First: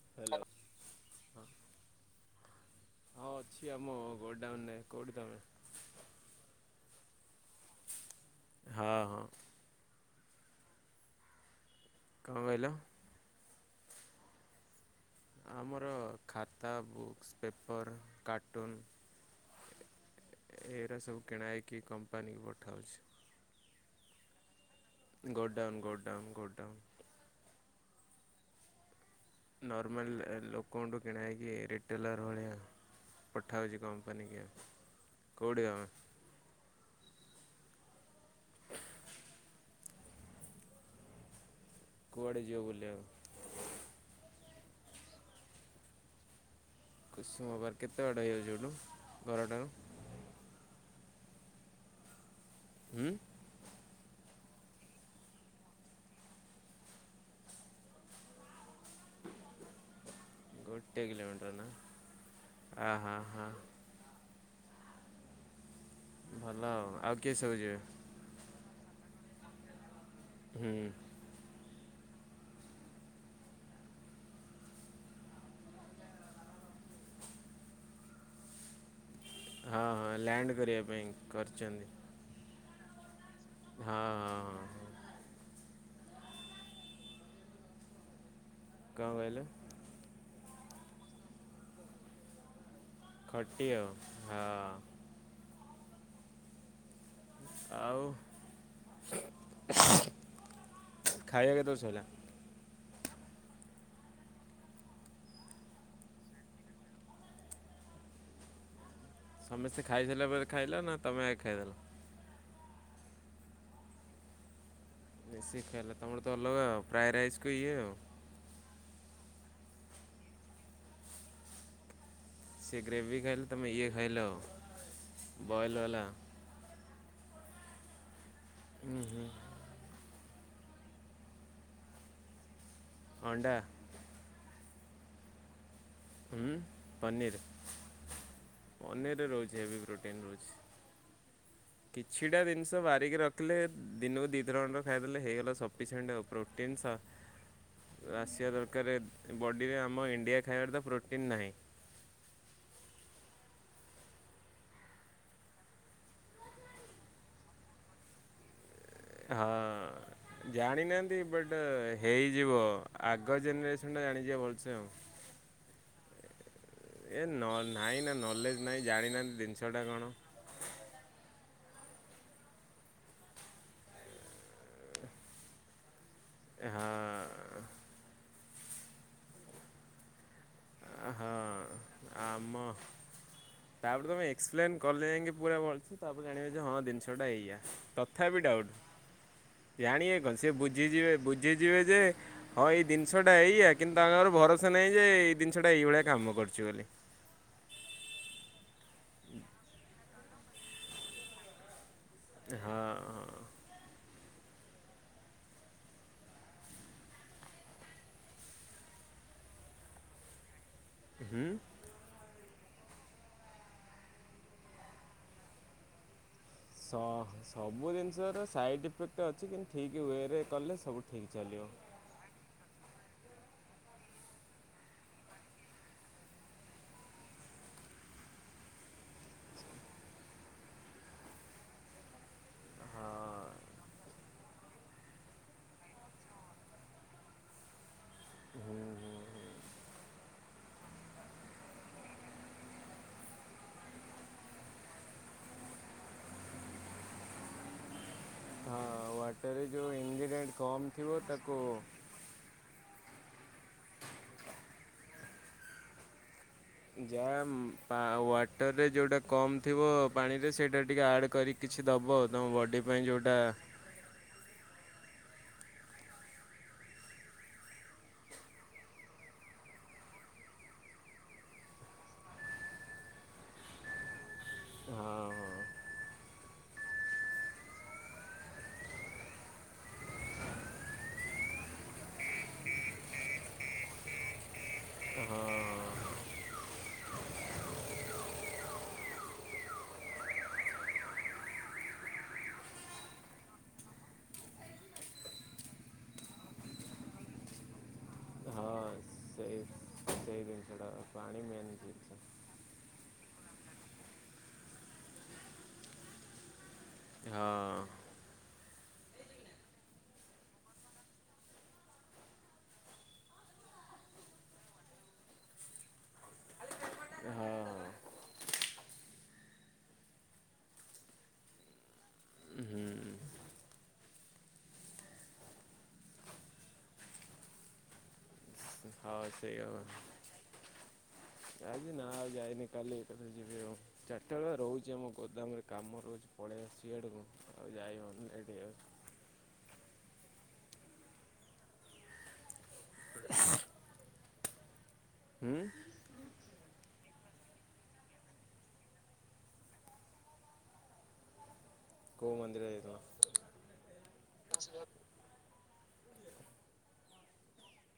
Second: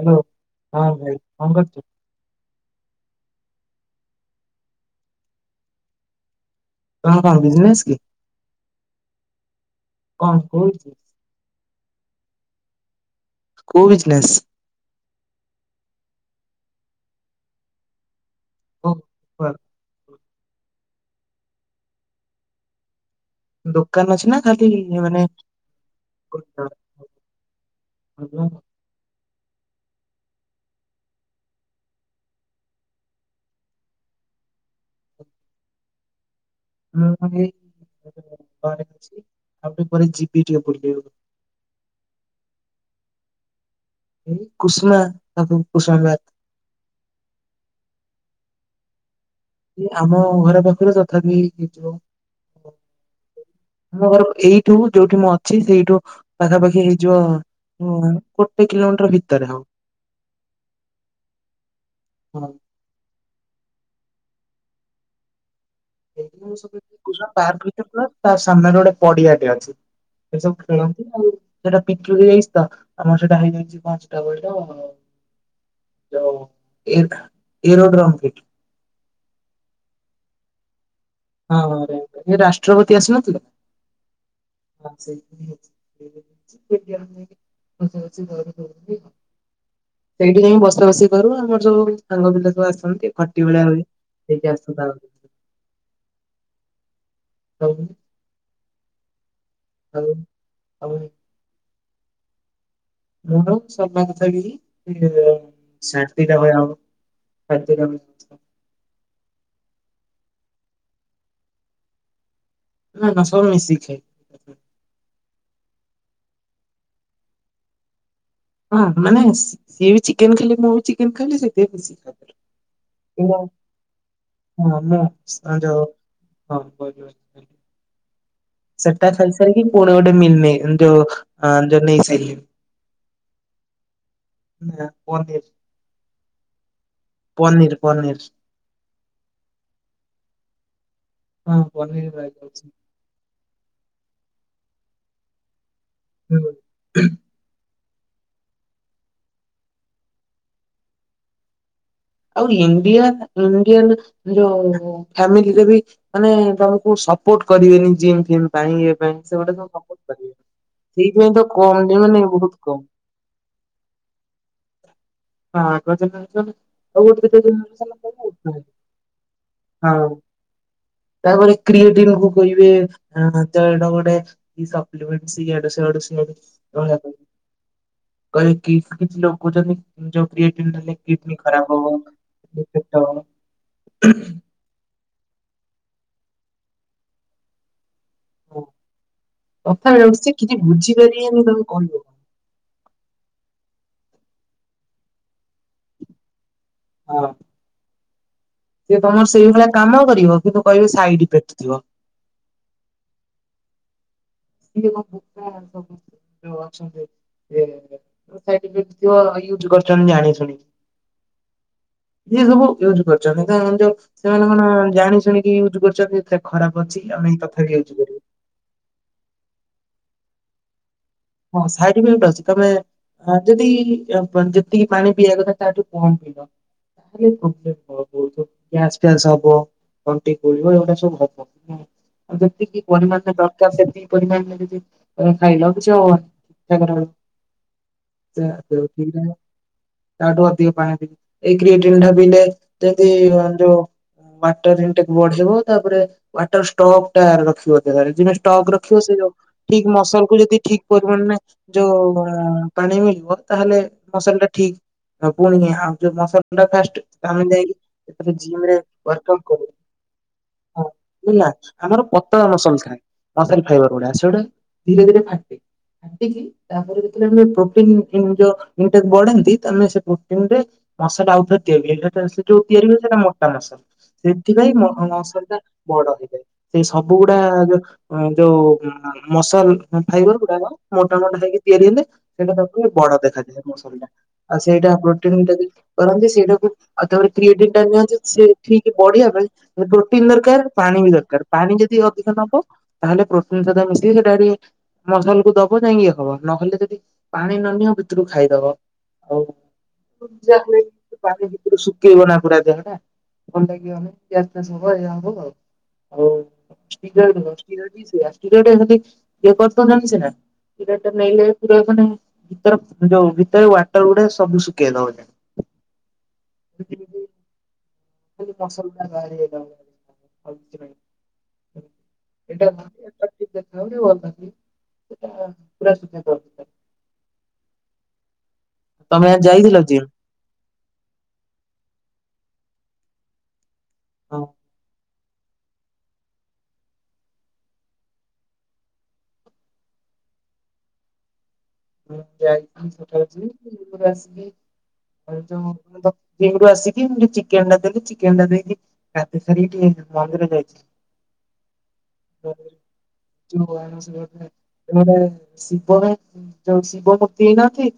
Hello ହଁ ଭାଇ କଣ କରଚୁ। ହଁ ଅଛି ଆମ ଗୋଡାଉନରେ କୋଉଠି ତମେ। ତମର ବିଜନେସ କି? ହଁ ହଁ। କଣ କହୁଚୁ। କଂ କହିଲ। କୋଉ ବିଜନେସ୍। ଆମର ଖାତା ବୁକ୍ସ ପେପର୍ କାର୍ଟୁନ୍ ଏରା ସବୁ କିଣା ହେଇକି କମ୍ପାନୀକୁ ପଠାହୋଚି। ଦୋକାନ ଅଛି ନା ଖାଲି ଏ ମାନେ ଗୋଡାଉନ୍ ଗୋଡାଉନ୍ [inaudible] ଗୋଡାଉନ୍। [inaudible] ନର୍ମାଲ ଏ ଲୋକଙ୍କଠୁ କିଣାହେଇକି ରିଟେଲର୍ ଭଳିଆ ପଠାହେଉଛି କମ୍ପାନୀ କି କୋଉଠି ତମେ। [unintelligible] ଆଉ ଟିକେ ପରେ ଯିବି ଟିକେ ବୁଲିବାକୁ। କୁଆଡ଼େ ଯିବ ବୁଲିବାକୁ। ଏଇ କୁଷ୍ମା [unintelligible] କୁସୁମ ପାର୍କ କେତେ ବାଟ ହେଇଯାଚି ଏଠୁ ଘରଠାରୁ। ଆମ ଘର ପାଖରୁ ତଥାପି ହେଇଥିବ ହୁଁ। ମୋ ଘର ଏଇଠୁ ଯୋଉଠି ମୁଁ ଅଛି ସେଇଠୁ ପାଖାପାଖି ହେଇଯିବ ହୁଁ ଗୋଟେ କିଲୋମିଟର ଭିତରେ ହବ। ଗୋଟେ କିଲୋମିଟର ନା ହଁ ଆହା ହଁ। [inaudible] ଭଲ ଆଉ ଆଉ କୁସୁମା କିଏ ସବୁ ପାର୍କ ଯିବେ? ଭିତରେ ତା ସାମ୍ନାରେ ଗୋଟେ ପଡିଆଟେ ଅଛି। ସେଇସବୁ ହୁଁ। ଖେଳନ୍ତି ଆଉ। ସେଟା [unintelligible] ଆମର ସେଇଟା ହେଇଯାଇଛି ପାଞ୍ଚଟା ବେଳ ତ ଯୋଉ ଏକ୍ ଏରୋଡ୍ରମ୍ ଫିଲ୍ଡ ଆଁ ହଁ ଲ୍ୟାଣ୍ଡ କରିବା ପାଇଁ। ହଁ କରିଛନ୍ତି ରେ ଏ ରାଷ୍ଟ୍ରପତି ଆସିନଥିଲେ? ହଁ। [unintelligible] କଂ କହିଲେ। ସେଇଠି ଯାଇଁ ବସା ବସି କରୁ ଆମର ଯୋଉ ସାଙ୍ଗ ପିଲା ସବୁ ଆସନ୍ତି ଖଟି ଭଳିଆ ହୁଏ ଆଉ ହଁ ସେଇଠି ଆସ [unintelligible] ସବୁ ଆଉ [inaudible] ଖାଇବା କେତେଳେ ସଇଲା। [unintelligible] ସମସ୍ତେ ଖାଇସାଇଲା ପରେ ଖାଇଲ ନା ତମେ ଆଗେ ଖାଇଦେଲ। ନା ନା ସବୁ ମିଶିକି ଖାଲୁ। ମିଶିକି ଖାଇଲ ତମର ତ ଅଲଗା ଆଉ ଫ୍ରାଏ ରାଇସ୍ କୁ ଇଏ ଆଉ। ହଁ ମାନେ ସିଏ ବି ଚିକେନ ଖାଇଲେ ମୁଁ ବି ଚିକେନ ଖାଇଲି ସେଥିପାଇଁ ମିଶିକି ଖାଇଲୁ। ସେ ଗ୍ରେଭି ଖାଇଲେ ତମେ ଇଏ ଖାଇଲ ହଁ ମୁଁ ସ- ବଏଲ ଯୋଉ ବାଲା। ହଁ ବଏଲ୍ ବାଲା। ହୁଁ ସେଟା ହୁଁ ଖାଇସାରିକି ପୁଣି ଗୋଟେ ମିଲ ନେଇଗଲି ଯୋଉ ହଁ ଯୋଉ ନେଇ ସାରିଲିଣୀ। ଅଣ୍ଡା ନା ପନିର୍ ଉଁ, ପନିର୍ ପନିର ପନିର ପନିର୍ ରେ ରହୁଛି ହେବି ପ୍ରୋଟିନ୍ ରହୁଛି। ହଁ ପନିର ବାଗ କିଛିଟା ଅଛି। ଜିନିଷ ବାର ଦେଇକି ରଖିଲେ ଦିନକୁ ଦିଥର ଖଣ୍ଡେ ଖାଇଦେଲେ ହେଇଗଲା ସଫିସିଏଣ୍ଟ, ଆଉ ପ୍ରୋଟିନ୍ ସା ହୁଁ। ଆସିବା ଦରକାରେ ବଡ଼ିରେ ଆମ ଇଣ୍ଡିଆ ଖାଇବାରେ ତ ପ୍ରୋଟିନ୍ ନାହିଁ। ଆଉ ଇଣ୍ଡିଆ ଇଣ୍ଡିଆନ୍ ଯୋ ଫ୍ୟାମିଲିରେ ବି ମାନେ ତୋମକୁ ସପୋର୍ଟ କରିବେନି ଜିମ୍ ଫିମ୍। ପାଇଁ ଏ ପାଇଁ ସେ ଗୋଟେ ତ ପକ ପାରିବେ, ହଁ ଜାଣିନାହାନ୍ତି ସେଇଥିପାଇଁ ତ ବଟ୍ କମ ବି ମାନେ ହେଇଯିବ ବହୁତ କମ। ଆଗ ଜେନେରେସନ୍ ଟା ଜାଣିଯିବ ଭଲସେ ଆଉ। ହଁ ଆଗ ଏ ନ ଜେନେରେସନ୍ ନାହିଁ ନା ନଲେଜ୍ ନାହିଁ ଜାଣିନାହାନ୍ତି ଜିନିଷଟା [inaudible] କ'ଣ ହଁ ତାପରେ କ୍ରିଏଟିନ୍ କୁ କହିବେ ଏଁ, ତ ଏଇଟା ଗୋଟେ କି ସପ୍ଲିମେଣ୍ଟସ୍ ଇଆଡୁ ସିଆଡ଼ୁ [inaudible] [unintelligible] ହଁ କହିବେ କି କିଛି ଲୋକ କହୁଛନ୍ତି ଯୋଉ କ୍ରିଏଟିନ୍ ଡେଲି ହଁ କିଡନୀ ଖରାପ ହବ ଆମ ଏ ପେଟ ତାପରେ ତୁମେ ଏକ୍ସପ୍ଲେନ୍ କଲେ ଯାଇକି ପୁରା ଭଲସେ, ତାପରେ ଜାଣିବେ ଯେ ହଁ ଜିନିଷ ଟା ଏଇଆ। ତ ଥାପି ହଁ ଡାଉଟ୍ ତଥାପି ଆଉ ଜାଣିବେ ସେ କଣ, ସିଏ କିଛି ବୁଝିଯିବେ ବୁଝିପାରିବେନି ତମେ ବୁଝିଯିବେ କହିବ ଯେ କଣ ହଁ ଏଇ ଦୃନିଷଟା ଏଇଆ କିନ୍ତୁ ତାଙ୍କର ଭରସା ନାହିଁ ଯେ ଏଇ ଦିନିଷଟା ଏଇଭଳିଆ କାମ କରୁଛି ବୋଲି। ହଁ। ସିଏ ତୋମ ସେଇଭଳିଆ କାମ କରିବ କିନ୍ତୁ କହିବେ ସାଇଡ୍ ଇଫେକ୍ଟ ଥିବ। ଏ ହଁ, ହଁ। ସିଏ କଣ ବୁକା ସମସ୍ତେ ଯୋଉ ଅଛନ୍ତି ଇଏ [inaudible] ତଥାପି ବୁଝୁଥିବ ୟୁଜ୍ କରୁଚନ୍ ଜାଣିଶୁଣି। ହୁଁ। ଯିଏ ସବୁ ୟୁଜ୍ କରିଛନ୍ତି କାରଣ ଯୋଉ ସେମାନେ କଣ ଜାଣି ଶୁଣିକି ୟୁଜ୍ କରିଛନ୍ତି। ସେ ଖରାପ ଅଛି ସହ ଆମେ ତଥାପି ୟୁଜ୍ ସବୁ କରିବୁ ଜିନିଷର ସାଇଡ଼୍ ଇଫେକ୍ଟ ଅଛି କିନ୍ତୁ ଠିକ୍ ୱେରେ କଲେ ସବୁ ଠିକ୍ ହଁ ଚାଲିବ। ସାଇ [unintelligible] ତୋମେ ଆ, ଯଦି ଆପଣ ଯେତିକି ପାଣି ପିଇବା କଥା ତାଠୁ କମ ପିଇବ। [unintelligible] ପ୍ରବ୍ଲେମ୍ ହବ ବହୁଥ ଗ୍ୟାସ୍ ଫ୍ୟାସ୍ ହବ ତଣ୍ଟି କୁହୁଳିବ ଏଗୁଡା ସବୁ ହବ। ହଁ ଆଉ ଯେତିକି ହଁ ପରିମାଣରେ ଦରକାର ସେତିକି ପରିମାଣରେ ଯଦି ଏ ଖାଇଲ କିଛି ଆଉ ହବନି। [unintelligible] ତାଠୁ ଅଧିକ ପାଣି [inaudible] ଏଇ କ୍ରିଏଟିନ୍ ଟା ପିଇଲେ ତ ଏଇଭଳିଆ [unintelligible] ୱାଟର୍ ରିନ୍ ଟାକୁ ବଢେଇବ ତାପରେ ୱାଟର୍ ଷ୍ଟକ୍ ଟା ରଖିବ ଦେହରେ। ଜିଣେ ଟକ୍ ରଖିବ ହଁ ସେ ଯୋଉ ୱାଟରରେ ଠିକ୍ ଯେଉଁ ମସଲ୍ କୁ ଇନଗ୍ରିଡ଼ିଏଣ୍ଟ ଯଦି ଠିକ୍ କମ୍ ଥିବ ପରିମାଣରେ ତାକୁ ଯୋଉ [unintelligible] ପାଣି ମିଳିବ ତାହେଲେ ମସଲ୍ ଟା ଠିକ, ଆଉ ପୁଣି [unintelligible] ଆଉ ଯୋଉ ମସଲ୍ ପୁରା ଫାର୍ଷ୍ଟ ଯାହା ଆମେ ପା ଯାଇକି ସେ ଜିମ୍ ରେ ୱାଟରରେ ଯେଉଁଟା ୱାର୍କଆଉଟ୍ କମ୍ କରୁ। ଥିବ ପାଣିରେ ସେଇଟା ହଁ ଟିକେ ଆଡ଼୍ [unintelligible] ନା। କରି କିଛି ଆମର ଦବ ତମ ପତଳା ମସଲ୍ ବଡ଼ି ଥାଏ, ପାଇଁ ଯେଉଁଟା ମସଲ ଫାଇବର ଗୁଡା ସେଉଡା ଧୀରେ ଧୀରେ ଫାଟେ। ଫାଟିକି ତାପରେ ଯେତେବେଳେ ଆମେ ପ୍ରୋଟିନ୍ ଇନ୍ ଯୋ ଇନଟେକ୍ ବଢନ୍ତି ତା ମାନେ ସେ ପ୍ରୋଟିନ୍ ଟା ମସଲ ଆଉଥରେ ତିଆରି [unintelligible] ସେ ଯୋଉ ତିଆରି ହୁଏ ସେଟା ମୋଟା ମସଲ୍ ସେଥିପାଇଁ ମ-ମସଲ୍ ହଁ ଟା ବଡ ହେଇଯାଏ, ସେଇ ସବୁ ଗୁଡା ଯୋଉ ଅଁ, ଯୋଉ ଉଁ, ମସଲ୍ ହଁ ଫାଇବର୍ ଗୁଡାକ ମୋଟାାମୋଟ ହେଏଇକି ତିଆରି ହେଲେ ସେଇଟା ତାକୁ ବଡ ଦେଖାଯାଏ ମସଲ୍ ଟା। ଆ, ସେଇଟା ହଁ ପ୍ରୋଟିନ୍ ଟା ବି ହଁ କରନ୍ତି ସେଇଟାକୁ ଆଉ ତାପରେ କ୍ରିଏଟିନ୍ ଟା ନିଅନ୍ତି ସେ ଠିକ୍ ବଢିଆ ପାଇଁ। ଏ ପ୍ରୋଟିନ୍ ଦରକାର, ପାଣି ବି ଦରକାର, ପାଣି ଯଦି ଅଧିକ ନବ ତାହେଲେ ପ୍ରୋଟିନ ସହିତ ମିଶେଇ ସେଟା ସେଠି ମସଲ୍ କୁ ଦ ଦବ ଯାଇଁ କି ଇଏ ହବ ନହେଲେ ଯଦି ପାଣି ନ ନିଅ ଭିତରୁ ଖାଇଦବ ହଁ ଆଉ। ସେଇ ସେଇ ଯା ହୁଏ ଜିନିଷଟା ପାଣି ମେନ୍ ଭିତରେ ଶୁକେଇବ ଜିନିଷ। ନା ପୁରା ଦେହ ଟା। ଭଲ ଲାଗି ବନି ଗ୍ୟାସ ଫ୍ୟାସ୍ ଏଇଆ ହବ ଆଉ। ଆଉ ଖିର ନିଅ ହଁ ଖିର ରେ ବି ସେଇଆ ଖିରି ଟା ସେତେ ଇଏ କରୁଛନ୍ତି ସିନା। ଖିର ଟା ନେଲେ ପୁରା ମାନେ ଭିତରେ ଯୋଉ ଭିତରେ ୱାଟର ଗୁଡା ସବୁ ଶୁଖେଇ ଦବ। [unintelligible] ଏ ହଁ। ଖାଲି ମସଲ ଟା ବାହାରି ଯାଇ ଥିବ ଆଉ କିଛି ନାହିଁ। ହୁଁ। [unintelligible] ଏଇଟା ପୁରା ସୁଖେଇ ଦବ ସେଟା। ତମେ ହଉ ଆଜି ସେଇଆ ଯାଇଥିଲ ବା। ଜିମ୍? ଆଜି ନା ଆଉ ଯାଇନି କାଲି ଏକାଥରେ ଯିବି ଆଉ। ଚାରିଟା ହଁ ବେଳେ ବା ରହୁଛି ଆମ। ଗୋଦାମରେ କାମ ରହୁଛି ପଳେଇ ଆସିଚି ଇଆଡ଼କୁ ଆଉ ଯାଇ ହବନି ଲେଟ୍ ହେଇଯାଉଛି। ମୁଁ ଯାଇଥିଲି ସକାଳେ ଆଜି ଜିମ ରୁ ଆସିକି ଆଉ ଯୋଉ ମୋ। ଜିମ ରୁ ଆସିକି ମୁ ଚିକେନ ଟା ଦେଲି ଚିକେନ ଟା ଦେଇକି ଗାଧେଇ ସାରିକି ଟିକେ ମନ୍ଦିର ଯାଇଥିଲି। [inaudible] କୋଉ ମନ୍ଦିର [unintelligible] ଯାଇଥିଲ? ଶିବ ରା ଯୋଉ ଶିବ ମୂର୍ତ୍ତି ହେଇ ନାହାନ୍ତି।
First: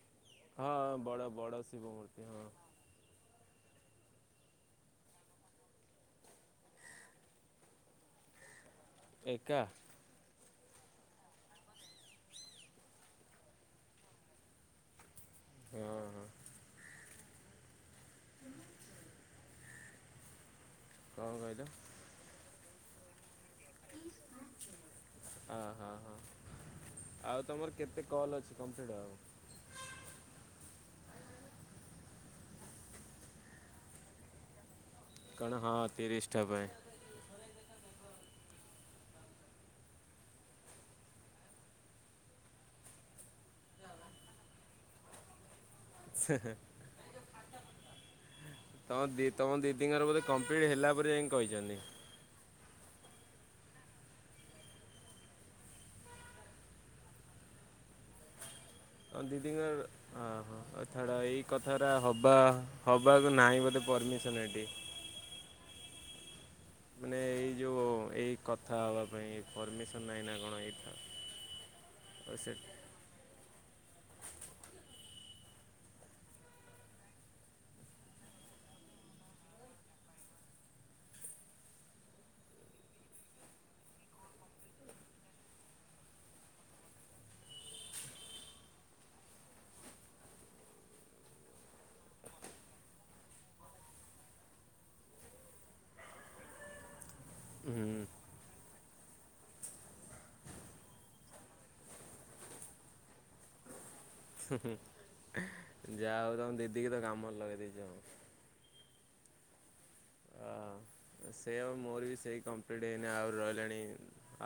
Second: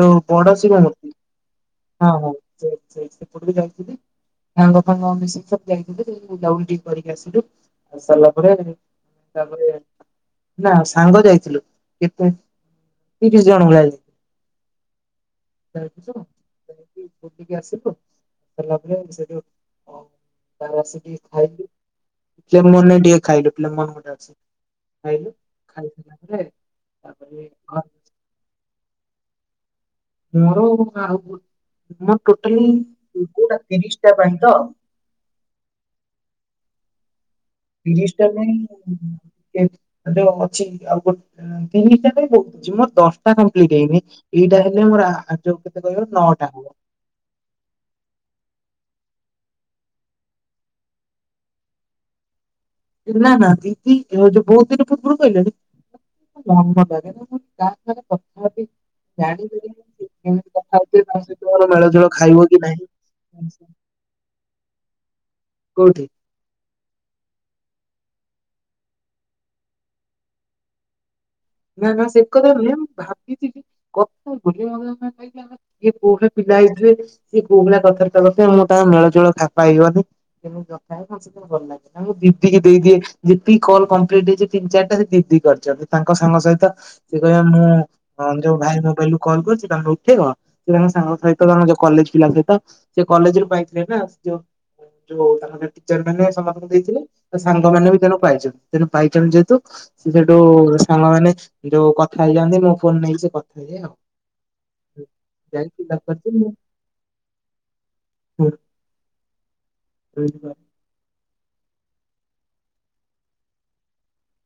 ଯୋଉ ବଡ ଶିବ ହଁ ମୂର୍ତି ବଡ଼ ବଡ଼ ଶିବ ହଁ ମୂର୍ତ୍ତି ହଁ ସେ ସେଇଠି ସେପଟେ କୁ ଯାଇଥିଲି। ସାଙ୍ଗ ଫାଙ୍ଗ ମିଶିକି ସବୁ ଯାଇଥିଲୁ, ଯାଇକି ବୁଲା ବୁଲି ଟିକେ କରିକି ଆସିଲୁ ଆସି ସାରିଲା ପରେ। ଏକା ତାପରେ ନା ସାଙ୍ଗ ଯାଇଥିଲୁ କେତେ ତିରିଶି ଜଣ ଭଳିଆ ଇଏ। ହଁ ଯାଇଥିଲୁ ହଁ ଯାଇକି ବୁଲିକି ଆସିଲୁ ଆସି ସାରିଲା ପରେ ସେଠୁ। ହଁ ଉ ତାପର ଆସିକି। କଣ କହିଲ। ଚେମନେ ଟିକେ ଖାଇଲୁ। ଲେମନ୍ ଗୋଟେ ଅଛି ଖାଇଲୁ ହଁ ଖାଇ ହଁ ସାରିଲା ପରେ ତାପରେ ହଁ। କଲ ଅଛି କମ୍ପ୍ଲିଟ ହବାକୁ। ମୋର ଆଉ ଗୋ ମୋର ଟୋଟାଲ କୋଉଟା ତିରିଶ ଟା ପାଇଁ ତ। କଣ ହଁ ତିରିଶ ଟା ପାଇଁ। ତିରିଶ ଟା ପାଇଁ କେ ମାତ୍ର ଅଛି ଆଉ ଗୋଟେ। ତିରିଶିଟା ପାଇଁ ବହୁତ ଅଛି ମୋର ଦଶଟା କମ୍ପ୍ଲିଟ ହେଇନି ଏଇଟା ହେଲେ ମୋର ଆ ଆ ଯୋଉ କେତେ କହିଲ ନଅଟା ହବ। ତମ ଦି ତମ ଦିଦିଙ୍କର ବୋଧେ କମ୍ପ୍ଲିଟ ହେଲା ପରେ ଯାଇକି କହିଛନ୍ତି। ନା ନା ଦିଦି ଯୋଉ ବହୁତ ଦିନ ପୂର୍ବରୁ କହିଲେଣି। ମୋ ମନ ଲାଗେନା ମୁଁ କହିଲି କାହା ସାଙ୍ଗରେ କଥା ହେବି। ତମ ଦିଦିଙ୍କ ଜାଣିପାରିବିନି ର କେମିତି ଅହ କଥା ହଉ ହଉଥିବେ ଚ୍ଛାଡ ତା ଏଇ ସହିତ ମୋର କଥା ମେଳ ଗୁରା ଜୋଳ ହବା ଖାଇବ କି ହବାକୁ ନାହିଁ ବୋଧେ ପରମିସ ସନ ଏଠି। କୋଉଠି। ମାନେ ଏଇ ଯୋଉ ଏଇ କଥା ହବା ପାଇଁ ପରମିସନ ନାହିଁ ନା କଣ ଏଇଥ। ନା ନା ସେ କଥା ନୁହେଁ ମୁଁ ଭାବିଥିଲି କଥା ହେବି ବୋଲି [inaudible] କିଏ କୋଉ ଭଳିଆ ପିଲା ହେଇଥିବେ। ସିଏ କୋଉ ଭଳିଆ କଥାବାର୍ତ୍ତା କରୁଥିବ ମୁଁ ତାଙ୍କ ମେଳ ଜୋଳ ଖା ପାଇବନି କେମତି କଥା ହେବି ମୁଁ ସେଥି ଭଲ ଲାଗେ। ତାଙ୍କୁ ଦିଦି କି ଦେଇଦିଏ, ଯେତିକି କଲ୍ କମ୍ପ୍ଲିଟ ହେଇଛି ତିନି ଚାରିଟା ସେ ଦିଦି କରିଛନ୍ତି। ତାଙ୍କ ସାଙ୍ଗ ସହିତ ସିଏ କହିବେ ମୁଁ ହଁ ଯୋଉ ଭାଇ ମୋବାଇଲୁରୁ କଲ୍ କରିଚି, ତାଙ୍କ ଉଠେଇବ ସେ ତାଙ୍କ ସାଙ୍ଗ ସହିତ ଯୋଉ କଲେଜ ପିଲା ସହିତ। ସେ କଲେଜ ରୁ ପାଇଥିଲେ ନା, ସେ ଯୋଉ ଯୋଉ ତାଙ୍କ ଟିଚର ମାନେ ସମସ୍ତଙ୍କୁ ଦେଇଥିଲେ। ତ ସାଙ୍ଗମାନେ ବି ହୁଁ ତେଣୁ ପାଇଛନ୍ତି, ତେଣୁ ପାଇଛନ୍ତି ଯେହେତୁ ସେ ସେଠୁ ସାଙ୍ଗ ମାନେ ଯୋଉ କଥା ହେଇଯାନ୍ତି, ମୋ ଫୋନ ନେଇକି ସେ କଥା ହେଇଯାଏ ଆଉ। ଯାଇ ଫିଲପ ଯାହା କରିଛି ହଉ ତମ ଦିଦି କି ତ କାମରେ ଲଗେଇ ଦେଇଛ। ହଁ। ସେଇ ଆଉ ମୋର ବି ସେଇ କମ୍ପ୍ଲିଟ୍ ହେଇନି, ଆହୁରି ରହିଲାଣି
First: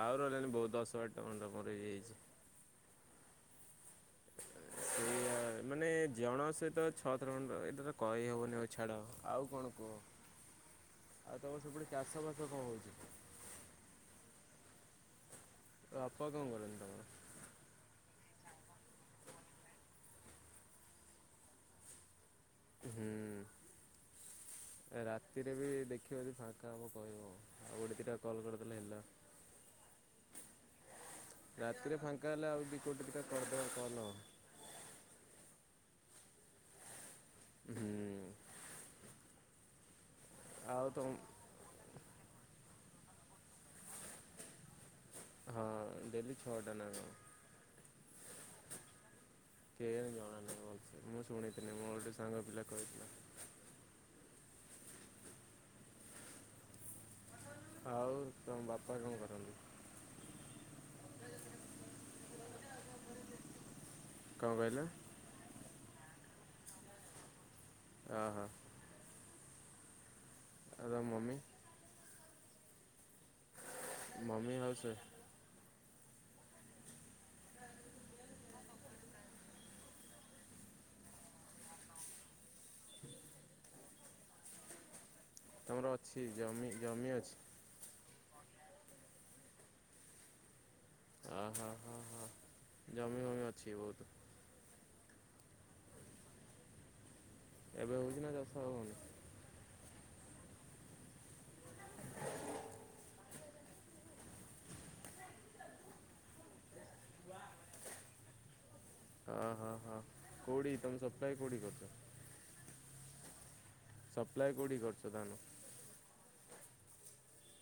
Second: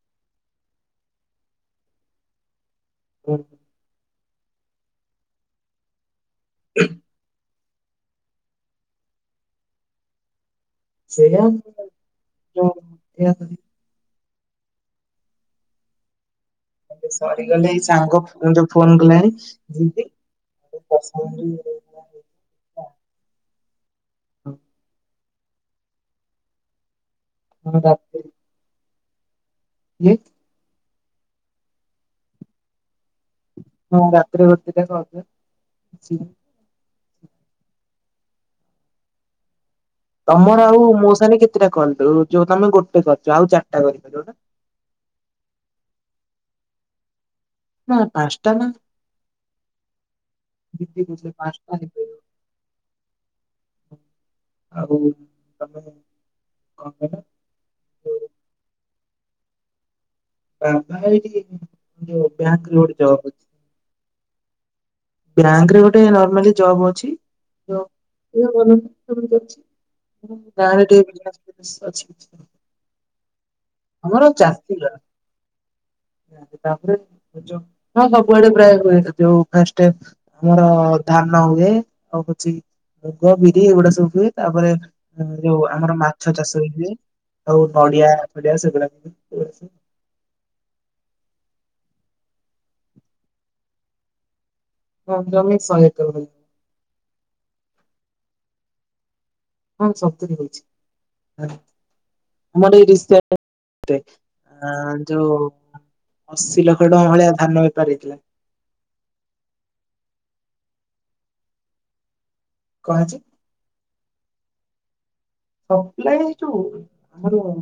ଆଉ ରହିଲାଣିି ବହୁତ ଦଶ ବାର ଟା ଖଣ୍ଡେ ମୋର ହେଇଯାଇଛି। ହୁଁ ସେଇଆ ମାନେ ଜଣ ସହିତ ଛଅ ଥର ଖଣ୍ଡ ଏଇଟା ତ କହି ହବନି ହଉ ଛାଡ ଆଉ କଣ କୁହ। ଆଉ ସେଇଆ ତମର ସେପଟେ ଚାଷ ବାସ କଣ ଯୋଉ ହଉଛି। ଏଇଆ ତୋ ବାପା କଣ କରନ୍ତି। ତମର? ସରିଗଲେ ଏଇ ସାଙ୍ଗ ଯ ଯୋଉ ଫୋନ କଲା ହେରି ଯେମିତି [unintelligible] ହୁଁ ରାତିରେ ବି ଦେଖିବ ଯଦି ଫାଙ୍କା ହେବ କହିବ ଆଉ ହଁ ଗୋଟେ ଦି ଟା କଲ କରିଦେଲେ ହେଲା କିଏ ରାତିରେ ଫାଙ୍କା ଏଲେ ଆଉ ଦି କୋଟେ ଦିଟା କରିଦେବ ହଁ କଲ। ରାତିରେ ଗୋଟେ ଦି ଟା କରିଦେବେ [unintelligible] ହୁଁ ତମର ଆଉ ମୋ ସାଙ୍ଗେରେ କେତେଟା କଲ୍ ଓ ଯୋଉ ତମେ ଗୋଟେ କରୀଚ ଆଉ ଚାରଟା କରିପାରିବ। ହାଁ ଡେଲି ଛଟା ନାଁ କଣ। ନା ପାଁଷ୍ଟା ନା। କେଜାଣି ଜଣା ନାଇ ଦିଦି ଭଲସେ ମୁ କହୁଥିଲେ ଶୁଣି ପାଞ୍ଚଟା ଥିଲି ମୋର ଗୋଟେ ସାଙ୍ଗ ପିଲା କହିଥିଲା ଆଗକୁ ଆଉ ତମ ବାପା କଣ କରନ୍ତି। ବାବା ଏଇଠି ଯ ବ୍ୟାଙ୍କ୍ ଲୋଡ଼ ଜବ୍। କଣ କଇଲ? ବ୍ୟାଙ୍କ ରେ ଗୋଟେ ନର୍ମାଲି ଜବ୍ ଅଚି ଓହୋ କୋଉ ଆଉ ତମ ମମି ଜବ୍ [unintelligible] ଆମର ମମି ଚାଷୀ ହାଉସ୍ [unintelligible] ୱାଇଫ୍ ହଁ ସବୁଆଡେ ପ୍ପ୍ରାୟେ ହୁଏ ଯୋଉ ଫାଷ୍ଟ୍ ଟାଇମ୍। ମୋର ଧାନ ହୁଏ ଆଉ କିଛି ମୁଗ ବିରି ଏଗୁଡ଼ା ସବୁ ହୁଏ ତାପରେ ଯୋଉ ତମର ଆମର ଅଛି ମାଛ ଚାଷ ଜମି ହୁଏ ଜମି ଅଛି? ଆଉ ନଡ଼ିଆ ଫଡ଼ିଆ ସେଗୁଡ଼ା ଆ ହା ହା ହା ଜମି ମମି ଅଛି ବହୁତ୍। ହଁ ଜମି ଶୋହେ ଏକର ଜମି ଏବେ ହଉଚି ନା ଚାଷ ଆଉ ହଉନି। ହଁ ସବୁଜି ହଉଚି ମୋର ଏଇ ରିସ୍ଡ଼ା ଆ ଯୋଉ ଅଶୀ ଲକ୍ଷେ ଟଆଁ ଭଳିଆ ଧାନ ବେପାର୍ ହେଇଥିଲା। ଆ ହା ହା କୋଡ଼ି ତମ ସପ୍ତାହେ କୋଉଠି କରୁଛ କଁ ହେଇଚି। ସପ୍ଲାଏ କୋଉଠି କରୁଛ ଧାନ। ସପ୍ଲାଏ ଏ ଯୋଉ ଆମର -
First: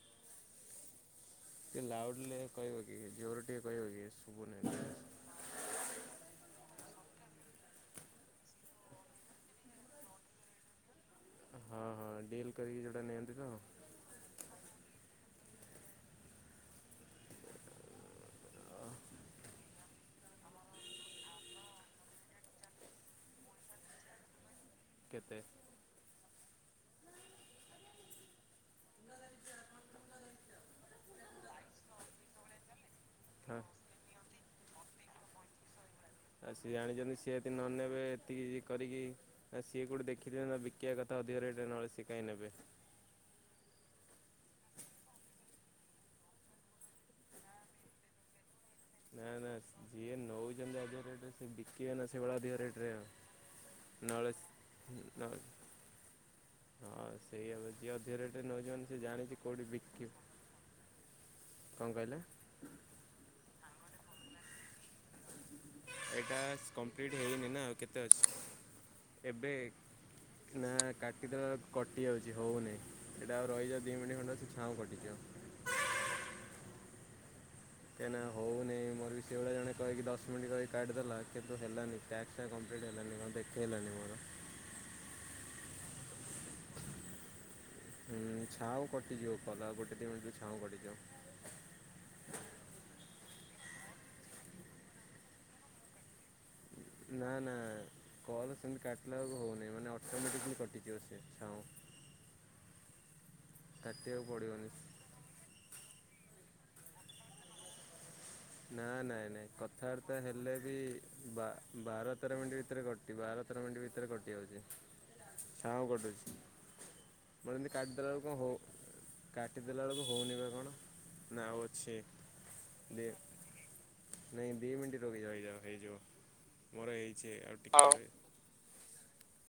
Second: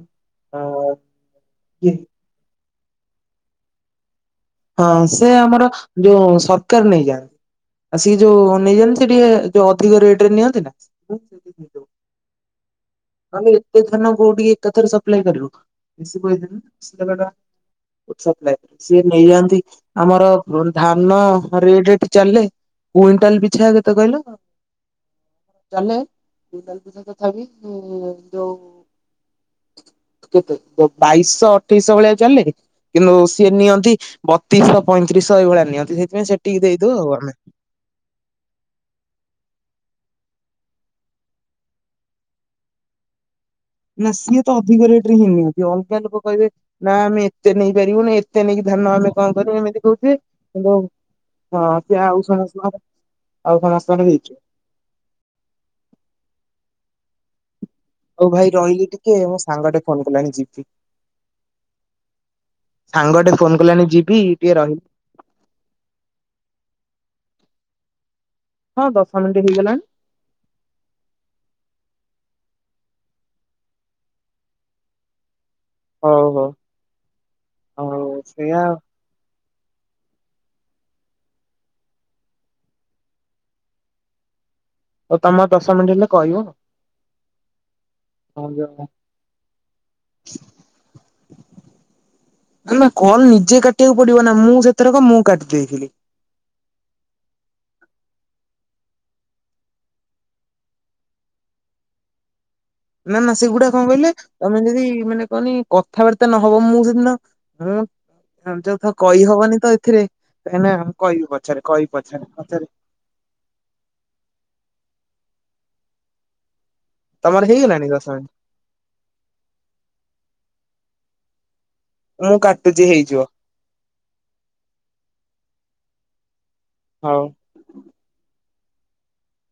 ଟି ଲାଉଡ୍ଲେ କହିବ କି ଜୋର୍ ରେ ଟିଏ କହିବ କି ଶୁବୁନି। ହଁ ସେ ଆମର ଯୋଉ ସତ୍କାର ନେଇଯା ଆ ସିଏ ଯୋଉ ନେଇ ଯାଆନ୍ତି ସେ ଟିକେ ଯୋଉ ଅଧିକ ରେଟ୍ ରେ ନିଅନ୍ତି ନା ହଁ ହଁ ଡିଲ୍ କରିକି ଯୋଉଟା ନିଅନ୍ତି ନହେଲେ ତ ଏତେ ଧାନ ଗୋଡି ଏକାଥରେ ସପ୍ଲେଇ କରିବୁ [unintelligible] ସପ୍ଲାଏ ସିଏ ବି ହେଇଆନ୍ତି ଆମର ପ ଧାନ ରେଟ୍ ଏଠି ଚାଲେ। କୁଇଣ୍ଟାଲ୍ ପିଛା କେତେ କହିଲ? କେତେ? ଚାଲେ କୁଇଣ୍ଟାଲ୍ ପିଛା ତଥା ବିି ଏ ଯୋଉ କେତେ ପାଇଶ ଅଠେଇଶ ଭଳିଆ ଚାଲେ କିନ୍ତୁ ସେ ହଁ ନିଅନ୍ତି ବତିଶ୍ଶ ପଇଁତିରିଶ ଏଇଭଳିଆ ନିଅନ୍ତି ସେ ଆ ସିଏ ଜାଣିଚନ୍ତି ସିଏ ୟଦି ନ ନେବେ ଏତିକି ଯେ କରିକି ଏ ସିଏ କେଉଁଠି ଦେଖିଥିବେ ନା ବିକିବା କତା ଅଧିକ ରେଟ୍ ନଏଲେ ସିଏ କାଇଁ ନେବେ। ନା ସିଏ ତ ଅଧିକ ରେଟ୍ ରେ ହିଁ ନିଅନ୍ତି ଅଲଗା ଲୋକ କହିବେ ନାଁ ଆମେ ଏତେ ନେଇ ପାରିବୁନି ଏତେ ନେଇକି ଧାନ ଆମେ କଣ କରିବୁ ଏମିତି କଉଥିବେ। କଉଚନ୍ତି ଅଧିକ ରେଟରେ ସେ ବିକିବେ ନା ସେଭଳା ଅଧିକ ସମସ୍ତଙ୍କର ରେଟରେ ଆଉ ସମସ୍ତଙ୍କର ହେଇଯିବ। ନଲେଶ୍ [unintelligible] ହଁ ସେଇଆ ହବ ଯିଏ ଅଧିକ ହଉ ରେଟରେ ଭାଇ ନଉଚି ରହିଲି ମାନେ ସିଏ ଟିକେ ମୋ ଜାଣିଛି କେଉଠି ସାଙ୍ଗଟେ ଫୋନ ବିକି କଲାଣି ଯିବି କଣ କହିଲେ? ସାଙ୍ଗ ଟେ ଫୋନ କଲାଣି ଯିବି ଟିକେ ରହିଲି। ଏଇ ଟାସ୍କ କଂପ୍ଲିଟ୍ ହେଇନି ନା ଆଉ କେତେ ଅଛି ହଁ ଦଶ ମିନିଟ୍ ଏବେ ହେଇଗଲାଣି ନା କାଟିଦେଲାକୁ କଟି ଯାଉଛି ହଉନି ଏଇଟା ଆଉ ରହିଯା ଦି ମିନି ଖଣ୍ଡେ ଅଛି ଛାଁଉ କଟିଯିବ। ହଉ ହଉ। ହଉ କାହିଁକିନା ହଉ ସେଇଆ ନାଇଁ ମୋର ବି। ସେଇଭଳିଆ ଜଣେ କହିକି ଦଶ ମିଣ୍ଟି କହିକି କାଟି ଦେଲା କିନ୍ତୁ ହେଲାନି ଟ୍ୟାକ୍ସ କମ୍ପ୍ଲିଟ୍ ହେଲାନି କଣ ଦେଖେଇଲାନି ମୋର। ହଉ ତମର୍ ଦଶ ମିନିଟ୍ ହେଲେ କହିବ। ହୁଁ ଆଉ। ଛାଉଁ କଟିଯିବ କଲ ଗୋଟେ ଦି ମିଣ୍ଟ୍ ଛାଉ କଟିଯିବ। ନା କଲ ନିଜେ କାଟିଆକୁ ପଡିବ ନା ମୁଁ ସେଥରକ ମୁଁ କାଟି ଦେଇଥିଲି। ନା ନା କଲ୍ ସେମିତି କାଟିଲାକୁ ହେଉନାହିଁ ମାନେ ଅଟୋମେଟିକାଲି କଟିଯିବ ସେ ଛାଉଁ। ନା ନା ସେଗୁଡା କଣ କହିଲେ କାଟିବାକୁ ତମେ ପଡ଼ିବନି। ଯଦି ମାନେ କନି କଥାବାର୍ତ୍ତା ନହବ ମୁଁ ସେଦିନ ମୁଁ ନା ଯୋଉଥ ନାଇଁ ନାଇଁ କହିହବନି ତ ଏଥିରେ କଥାବାର୍ତ୍ତା ହେଲେ କାହିଁକି ନା ବି କହିବି ବା ପଛରେ କହିବି ବାର ପଛରେ ତେର ମିନିଟ୍ ପଛରେ ଭିତରେ କଟି ଟି ବାର ତେର ମିନିଟ୍ ଭିତରେ କଟି ଯାଉଛି ଛାଉଁ କଟୁଛି। ତମର ମୋର ଏମିତି ହେଇଗଲାଣି ଦଶ କାଟିଦେଲାବେଳକୁ କଣ ହେଉ କାଟିଦେଲାବେଳକୁ ହେଉନି ବା କଣ ନା ଆଉ ଅଛି। ମୁଁ କାଟୁଚି ଦି ହେଇଯିବ। ନାଇଁ ଦି ମିନିଟ୍ ରହିଯାଓ ହେଇଯିବ ମୋର ହଉ। ହେଇଛି ଆଉ ଟିକେ।